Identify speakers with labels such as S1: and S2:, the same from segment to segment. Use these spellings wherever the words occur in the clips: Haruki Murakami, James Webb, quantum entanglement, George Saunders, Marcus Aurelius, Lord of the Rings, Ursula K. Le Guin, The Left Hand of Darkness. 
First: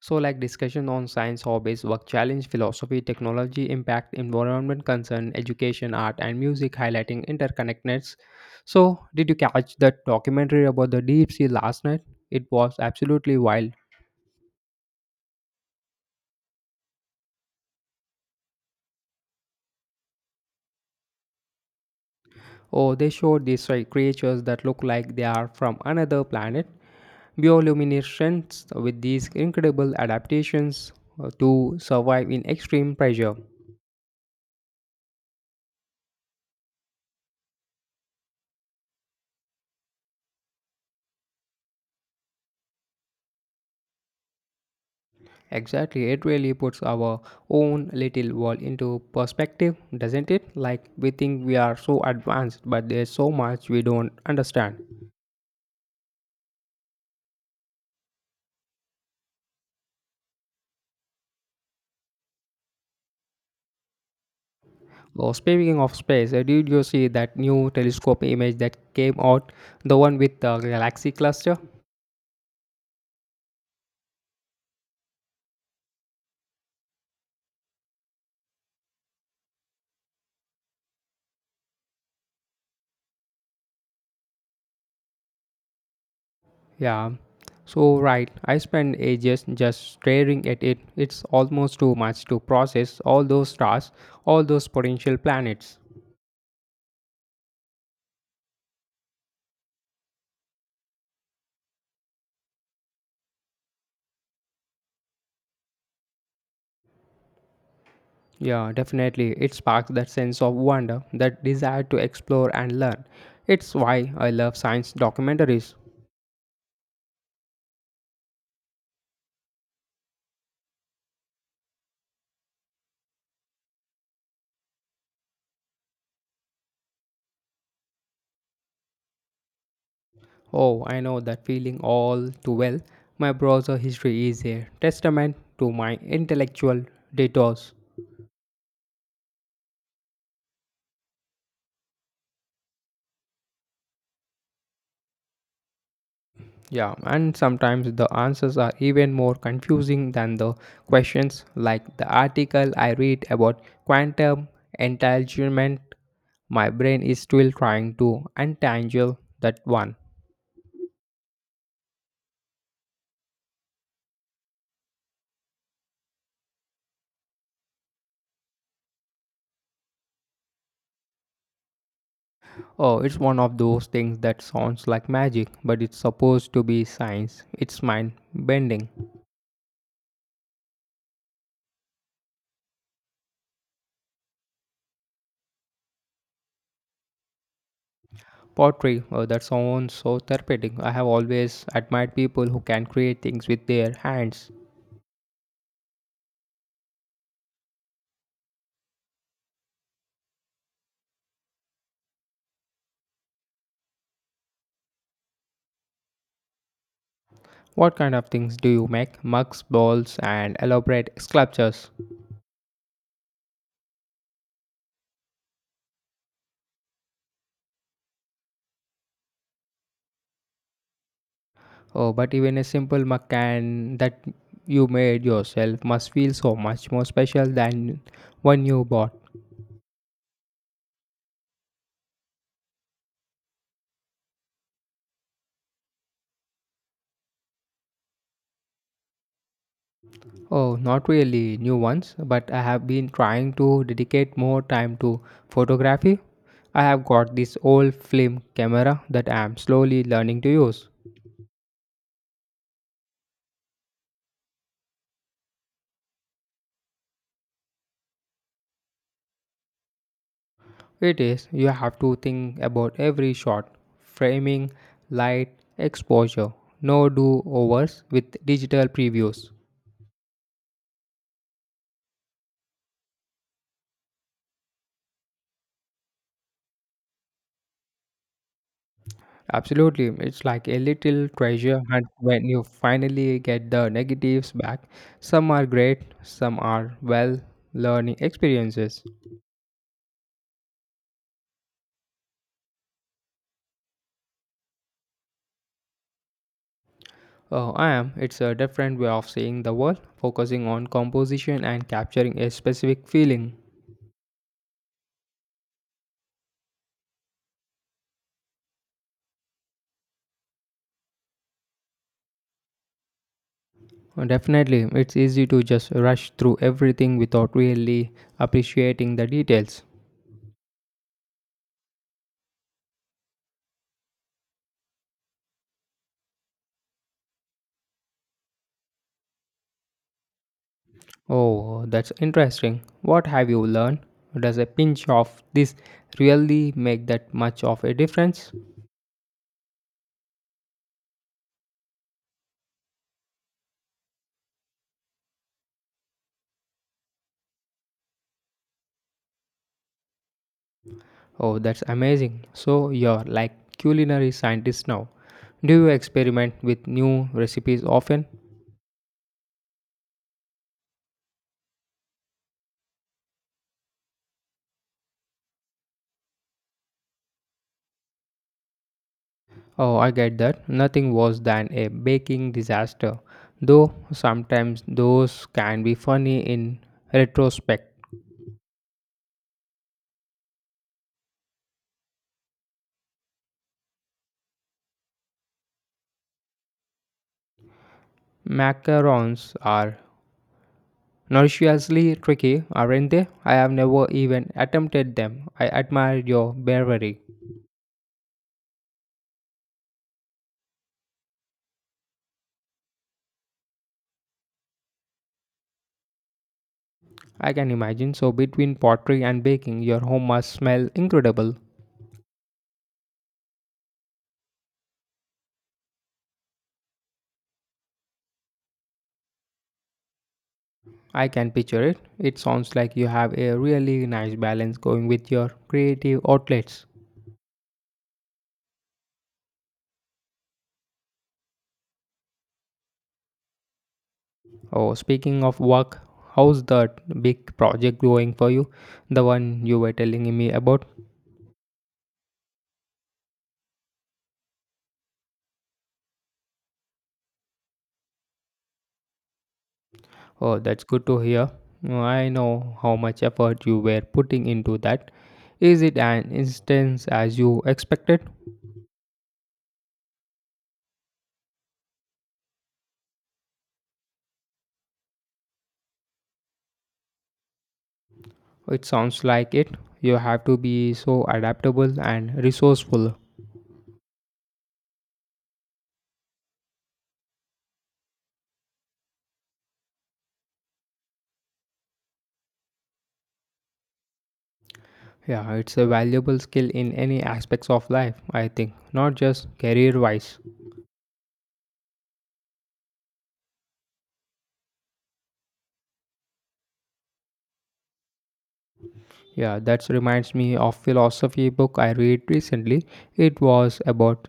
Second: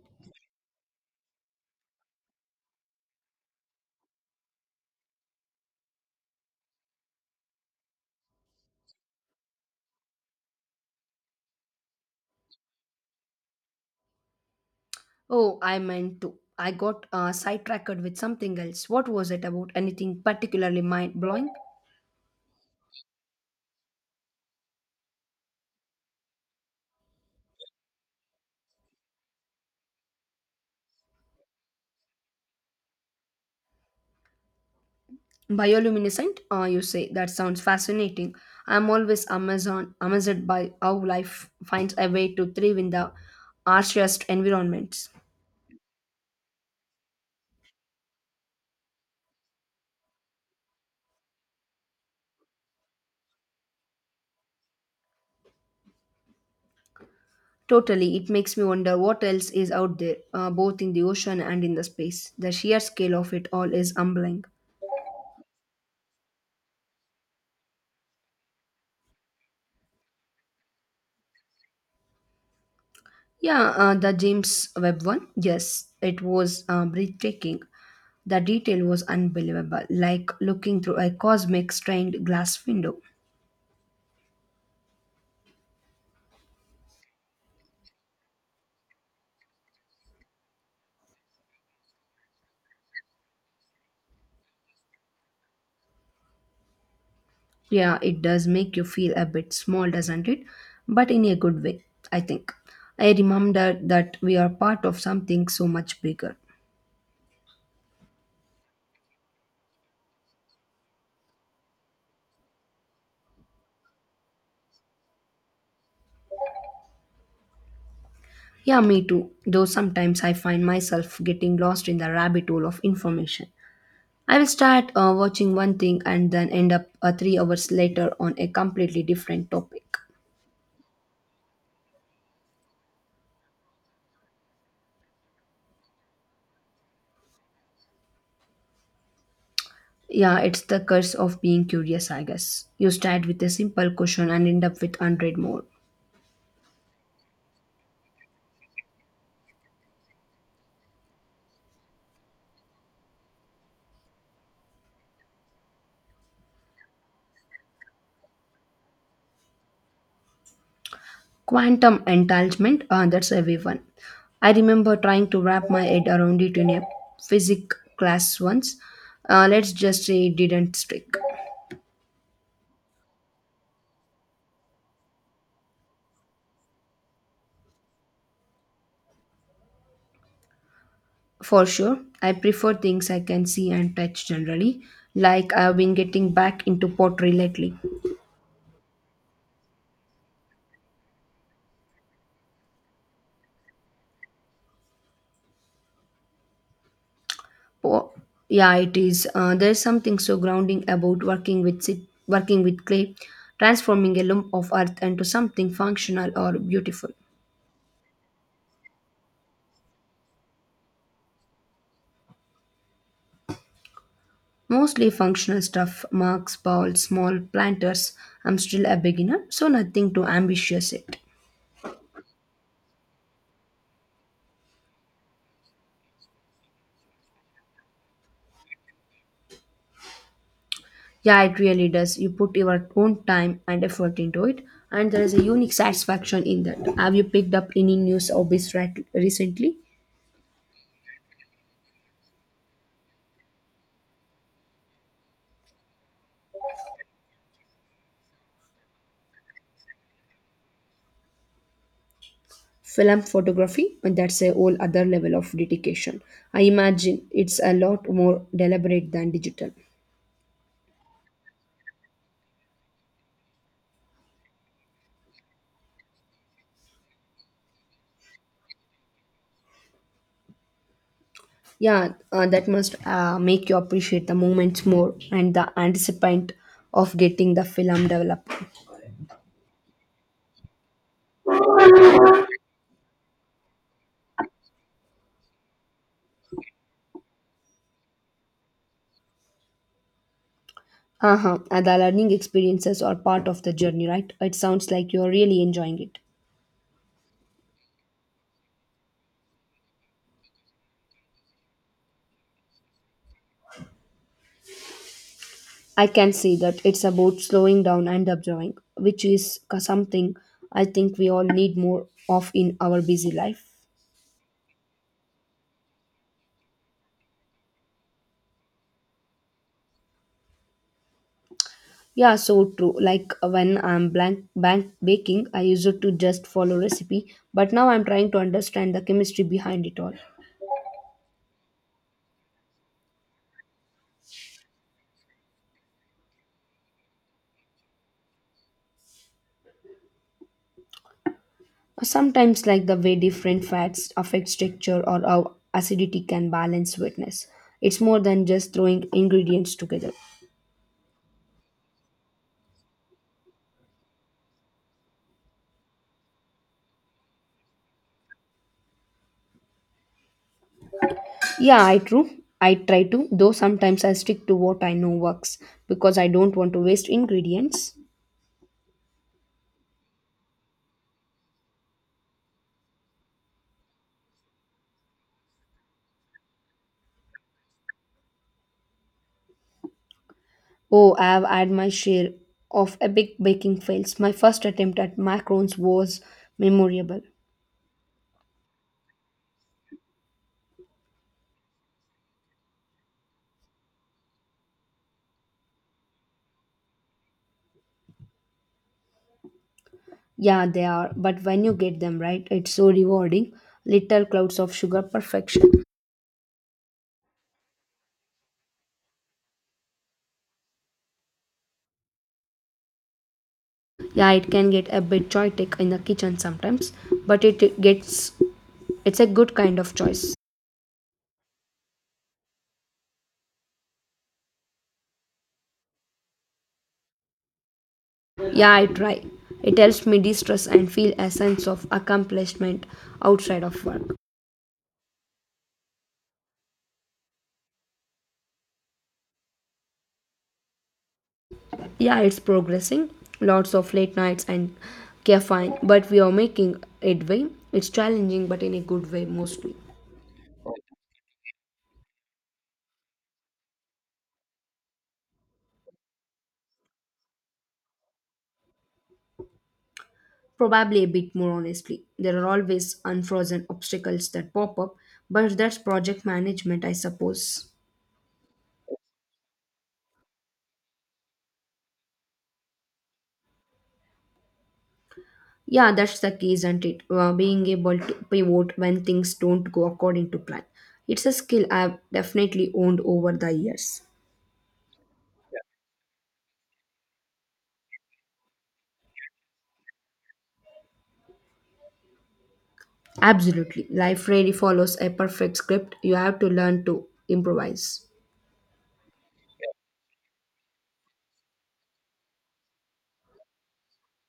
S1: So, like discussion on science hobbies, work challenge, philosophy, technology, impact, environment concern, education, art, and music, highlighting interconnectedness. So, did you catch that documentary about the deep sea last night? It was absolutely wild.
S2: Oh, I meant to. I got sidetracked with something else. What was it about? Anything particularly mind blowing?
S1: Oh, they showed these like, creatures that look like they are from another planet, bioluminescents with these incredible adaptations to survive in extreme pressure.
S2: Bioluminescent? You say that sounds fascinating. I'm always Amazon amazed by how life finds a way to thrive in the harshest environments.
S1: Exactly, it really puts our own little world into perspective, doesn't it? Like we think we are so advanced, but there's so much we don't understand.
S2: Totally, it makes me wonder what else is out there, both in the ocean and in the space. The sheer scale of it all is humbling.
S1: Well, speaking of space, did you see that new telescope image that came out? The one with the galaxy cluster?
S2: Yeah, the James Webb one. Yes, it was breathtaking. The detail was unbelievable, like looking through a cosmic stained glass window.
S1: Yeah. So, right, I spent ages just staring at it. It's almost too much to process all those stars, all those potential planets.
S2: Yeah, it does make you feel a bit small, doesn't it? But in a good way, I think. I remember that we are part of something so much bigger.
S1: Yeah, definitely. It sparks that sense of wonder, that desire to explore and learn. It's why I love science documentaries.
S2: Yeah, me too. Though sometimes I find myself getting lost in the rabbit hole of information. I will start watching one thing and then end up 3 hours later on a completely different topic.
S1: Oh, I know that feeling all too well. My browser history is a testament to my intellectual detours.
S2: Yeah, it's the curse of being curious, I guess. You start with a simple question and end up with 100 more.
S1: Yeah, and sometimes the answers are even more confusing than the questions, like the article I read about quantum entanglement. My brain is still trying to untangle that one.
S2: Quantum entanglement, that's a heavy one. I remember trying to wrap my head around it in a physics class once. Let's just say it didn't stick.
S1: Oh, it's one of those things that sounds like magic, but it's supposed to be science. It's mind bending.
S2: For sure, I prefer things I can see and touch generally, like I've been getting back into pottery lately.
S1: Pottery, oh, that sounds so therapeutic. I have always admired people who can create things with their hands.
S2: Oh, yeah, it is. There's something so grounding about working with clay, transforming a lump of earth into something functional or beautiful.
S1: What kind of things do you make? Mugs, balls, and elaborate sculptures.
S2: Mostly functional stuff, marks, balls, small planters. I'm still a beginner, so nothing too ambitious yet.
S1: Oh, but even a simple mug can that you made yourself must feel so much more special than one you bought.
S2: Yeah, it really does. You put your own time and effort into it, and there is a unique satisfaction in that. Have you picked up any new hobbies right recently?
S1: Oh, not really new ones, but I have been trying to dedicate more time to photography. I have got this old film camera that I am slowly learning to use.
S2: Film photography, and that's a whole other level of dedication. I imagine it's a lot more deliberate than digital.
S1: It is, you have to think about every shot, framing, light, exposure, no do overs with digital previews.
S2: Yeah, that must make you appreciate the moments more and the anticipant of getting the film developed.
S1: Absolutely, it's like a little treasure hunt when you finally get the negatives back. Some are great, some are well learning experiences.
S2: Uh-huh, and the learning experiences are part of the journey, right? It sounds like you're really enjoying it.
S1: Oh, I am. It's a different way of seeing the world, focusing on composition and capturing a specific feeling.
S2: I can see that. It's about slowing down and observing, which is something I think we all need more of in our busy life.
S1: Definitely, it's easy to just rush through everything without really appreciating the details.
S2: Yeah, so true. Like when I'm blank bank baking, I used to just follow recipe, but now I'm trying to understand the chemistry behind it all.
S1: Oh, that's interesting. What have you learned? Does a pinch of this really make that much of a difference?
S2: Sometimes like the way different fats affect texture or how acidity can balance sweetness. It's more than just throwing ingredients together.
S1: Oh, that's amazing. So, you're like culinary scientist now. Do you experiment with new recipes often?
S2: Yeah, I true. I try to, though sometimes I stick to what I know works because I don't want to waste ingredients.
S1: Oh, I get that. Nothing worse than a baking disaster, though sometimes those can be funny in retrospect.
S2: Oh, I've had my share of epic baking fails. My first attempt at macarons was memorable.
S1: Macarons are notoriously tricky, aren't they? I have never even attempted them. I admire your bravery.
S2: Yeah, they are, but when you get them right, it's so rewarding. Little clouds of sugar perfection.
S1: I can imagine. So, between pottery and baking, your home must smell incredible.
S2: Yeah, it can get a bit chaotic in the kitchen sometimes, but it's a good kind of choice.
S1: I can picture it. It sounds like you have a really nice balance going with your creative outlets.
S2: Yeah, I try. It helps me de-stress and feel a sense of accomplishment outside of work.
S1: Oh, speaking of work, how's that big project going for you? The one you were telling me about?
S2: Yeah, it's progressing. Lots of late nights and caffeine, but we are making headway. It's challenging, but in a good way mostly.
S1: Oh, that's good to hear. I know how much effort you were putting into that. Is it an instance as you expected?
S2: Probably a bit more honestly. There are always unfrozen obstacles that pop up, but that's project management, I suppose.
S1: It sounds like it. You have to be so adaptable and resourceful.
S2: Yeah, that's the key, isn't it? Being able to pivot when things don't go according to plan. It's a skill I've definitely owned over the years.
S1: Yeah, it's a valuable skill in any aspects of life, I think, not just career wise.
S2: Absolutely. Life rarely follows a perfect script. You have to learn to improvise.
S1: Yeah, that reminds me of philosophy book I read recently. It was about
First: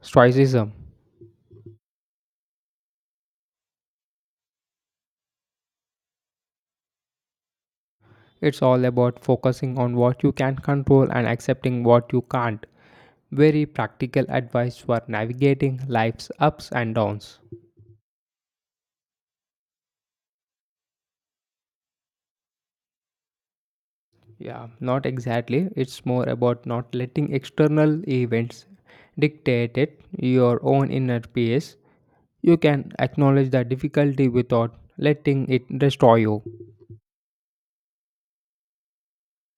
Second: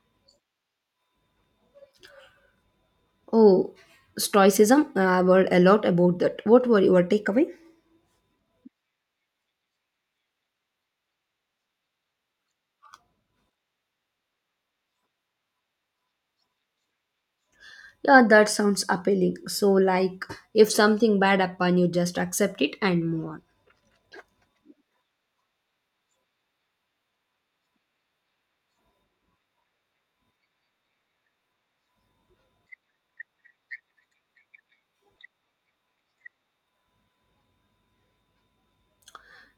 S1: stoicism.
S2: Oh, stoicism. I've heard a lot about that. What were your takeaway?
S1: It's all about focusing on what you can control and accepting what you can't. Very practical advice for navigating life's ups and downs.
S2: Yeah, that sounds appealing. So, like, if something bad happen, you just accept it and move on.
S1: Yeah, not exactly. It's more about not letting external events dictate it, your own inner peace. You can acknowledge the difficulty without letting it destroy you.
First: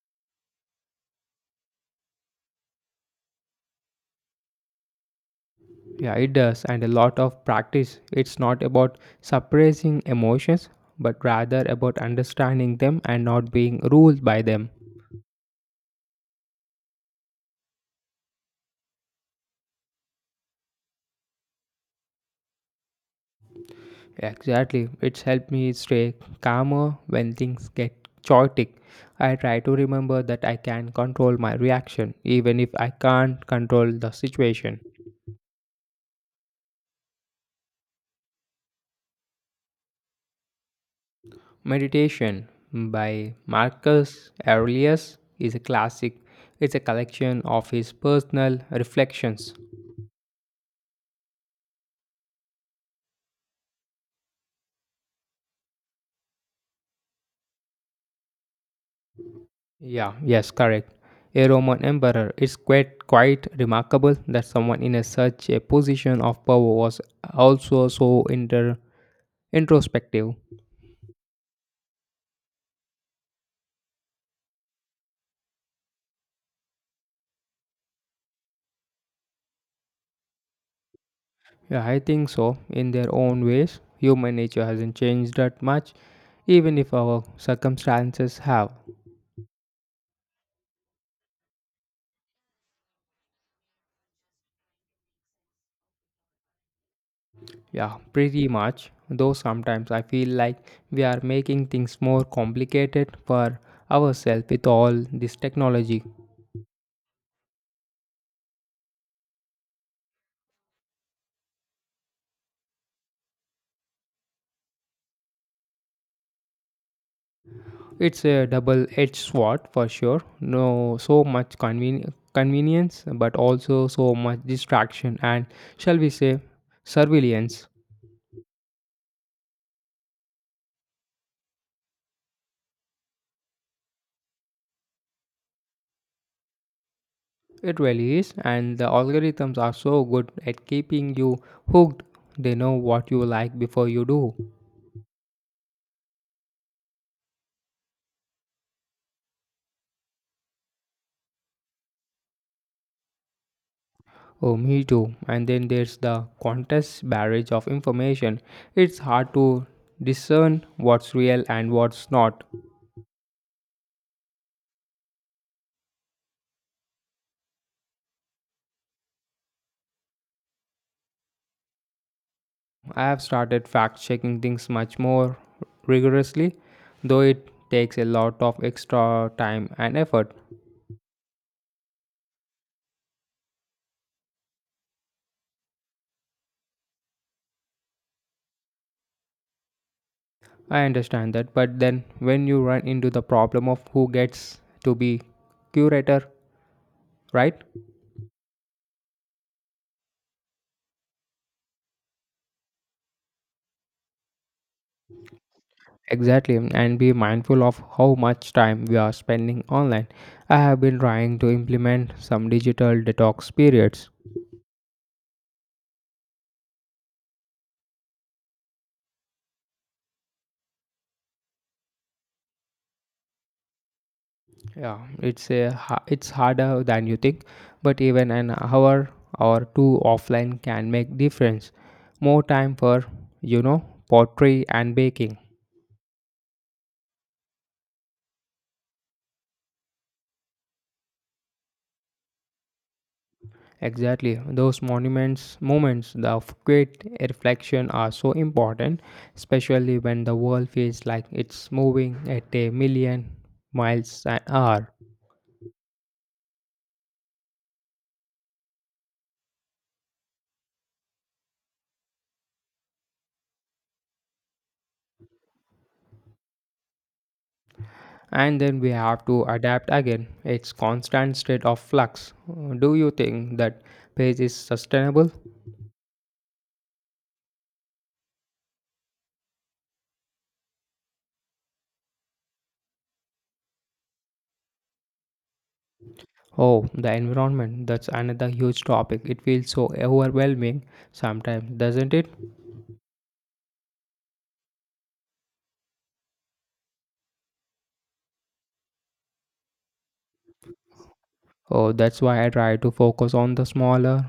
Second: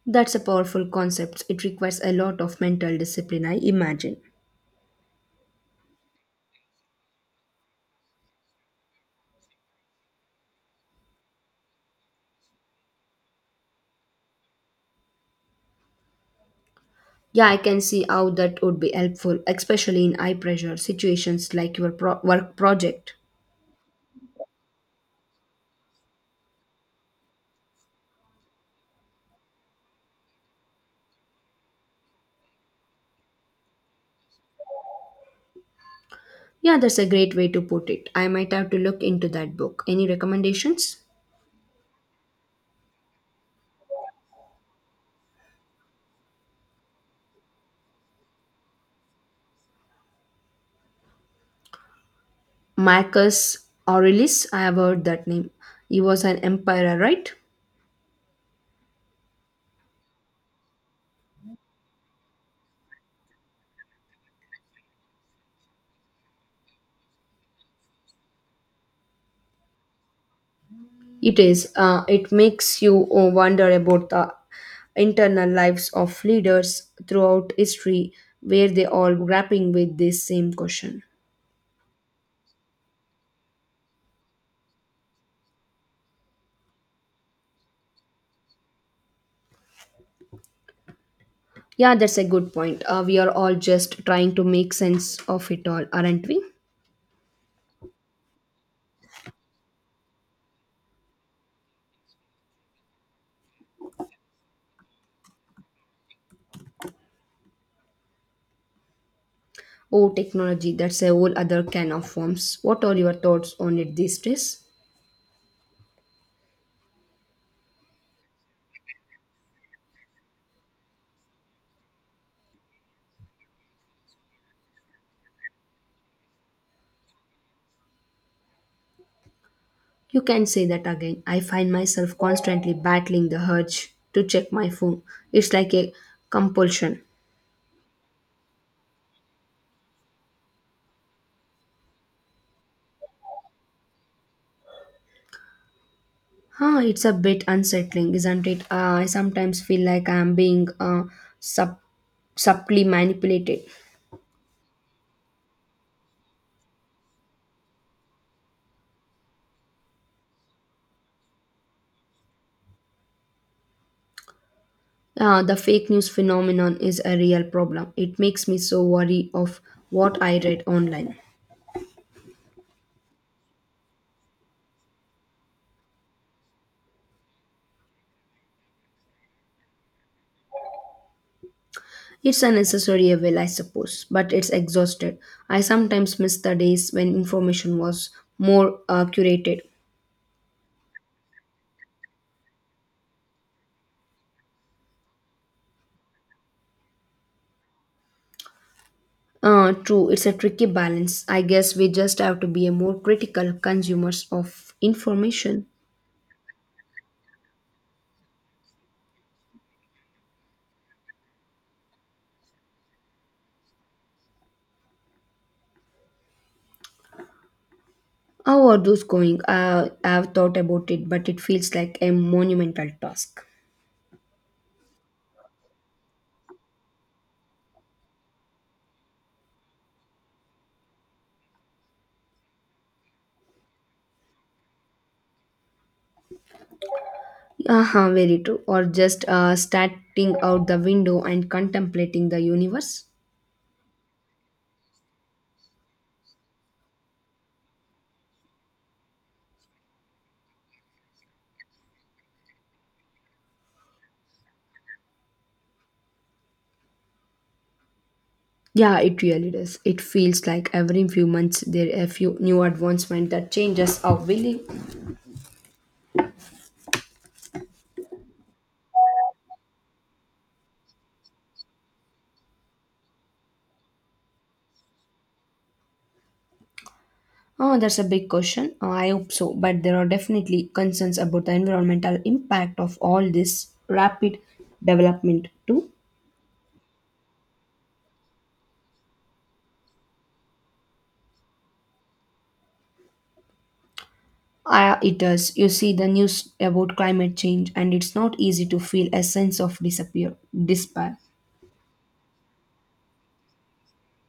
S2: That's a powerful concept. It requires a lot of mental discipline, I imagine.
S1: Yeah, it does, and a lot of practice. It's not about suppressing emotions, but rather about understanding them and not being ruled by them.
S2: Yeah, I can see how that would be helpful, especially in high pressure situations like your work project.
S1: Exactly. It's helped me stay calmer when things get chaotic. I try to remember that I can control my reaction, even if I can't control the situation.
S2: Yeah, that's a great way to put it. I might have to look into that book. Any recommendations?
S1: Meditation by Marcus Aurelius is a classic. It's a collection of his personal reflections.
S2: Marcus Aurelius, I have heard that name. He was an emperor, right?
S1: Yeah, yes, correct. A Roman emperor. It's quite remarkable that someone in a such a position of power was also so inter introspective.
S2: It is. It makes you wonder about the internal lives of leaders throughout history, where they all grappling with this same question.
S1: Yeah, I think so. In their own ways, human nature hasn't changed that much, even if our circumstances have.
S2: Yeah, that's a good point. We are all just trying to make sense of it all, aren't we?
S1: Yeah, pretty much. Though sometimes I feel like we are making things more complicated for ourselves with all this technology.
S2: Oh, technology, that's a whole other can of worms. What are your thoughts on it these days?
S1: It's a double-edged sword for sure. No, so much convenience, but also so much distraction and, shall we say, surveillance.
S2: You can say that again. I find myself constantly battling the urge to check my phone. It's like a compulsion.
S1: It really is, and the algorithms are so good at keeping you hooked. They know what you like before you do.
S2: Huh, it's a bit unsettling, isn't it? I sometimes feel like I'm being sub- subtly manipulated.
S1: Oh, me too. And then there's the contest barrage of information. It's hard to discern what's real and what's not.
S2: The fake news phenomenon is a real problem. It makes me so worried of what I read online.
S1: I have started fact checking things much more rigorously, though it takes a lot of extra time and effort.
S2: It's a necessary evil, I suppose, but it's exhausted. I sometimes miss the days when information was more curated.
S1: I understand that, but then when you run into the problem of who gets to be curator, right?
S2: True, it's a tricky balance. I guess we just have to be a more critical consumers of information.
S1: Exactly, and be mindful of how much time we are spending online. I have been trying to implement some digital detox periods.
S2: How are those going? I've thought about it, but it feels like a monumental task.
S1: It's harder than you think, but even an hour or two offline can make difference. More time for, you know, pottery and baking.
S2: Uh-huh, very true. Or just starting out the window and contemplating the universe.
S1: Exactly. Those monuments moments the of great reflection are so important, especially when the world feels like it's moving at a million miles an hour.
S2: Yeah, it really does. It feels like every few months there are a few new advancement that changes how we live.
S1: And then we have to adapt again. It's constant state of flux. Do you think that pace is sustainable?
S2: Oh, that's a big question. Oh, I hope so, but there are definitely concerns about the environmental impact of all this rapid development too.
S1: Oh, the environment, that's another huge topic. It feels so overwhelming sometimes, doesn't it?
S2: Ah, it does. You see the news about climate change, and it's not easy to feel a sense of disappear despair.
S1: Oh, that's why I try to focus on the smaller,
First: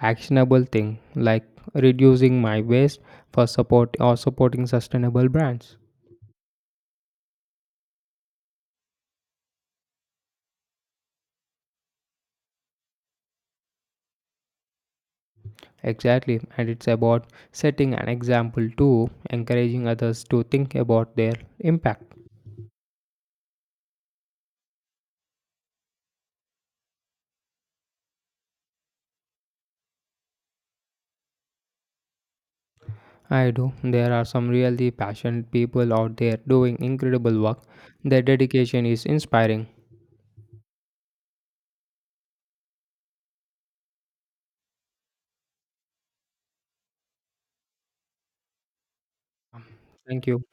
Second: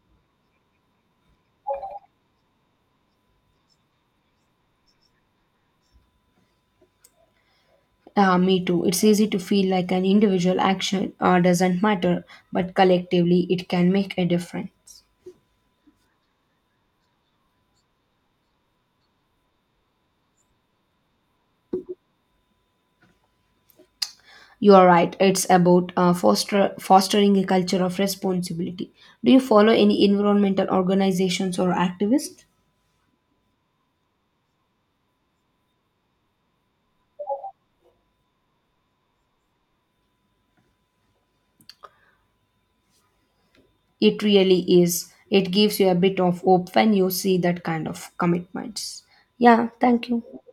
S1: actionable thing like reducing my waste for support or supporting sustainable brands.
S2: Ah, me too. It's easy to feel like an individual action doesn't matter, but collectively it can make a difference.
S1: Exactly, and it's about setting an example too, encouraging others to think about their impact.
S2: You are right. It's about fostering a culture of responsibility. Do you follow any environmental organizations or activists?
S1: I do. There are some really passionate people out there doing incredible work. Their dedication is inspiring.
S2: It really is. It gives you a bit of hope when you see that kind of commitments. Yeah, thank you.
S1: Thank you.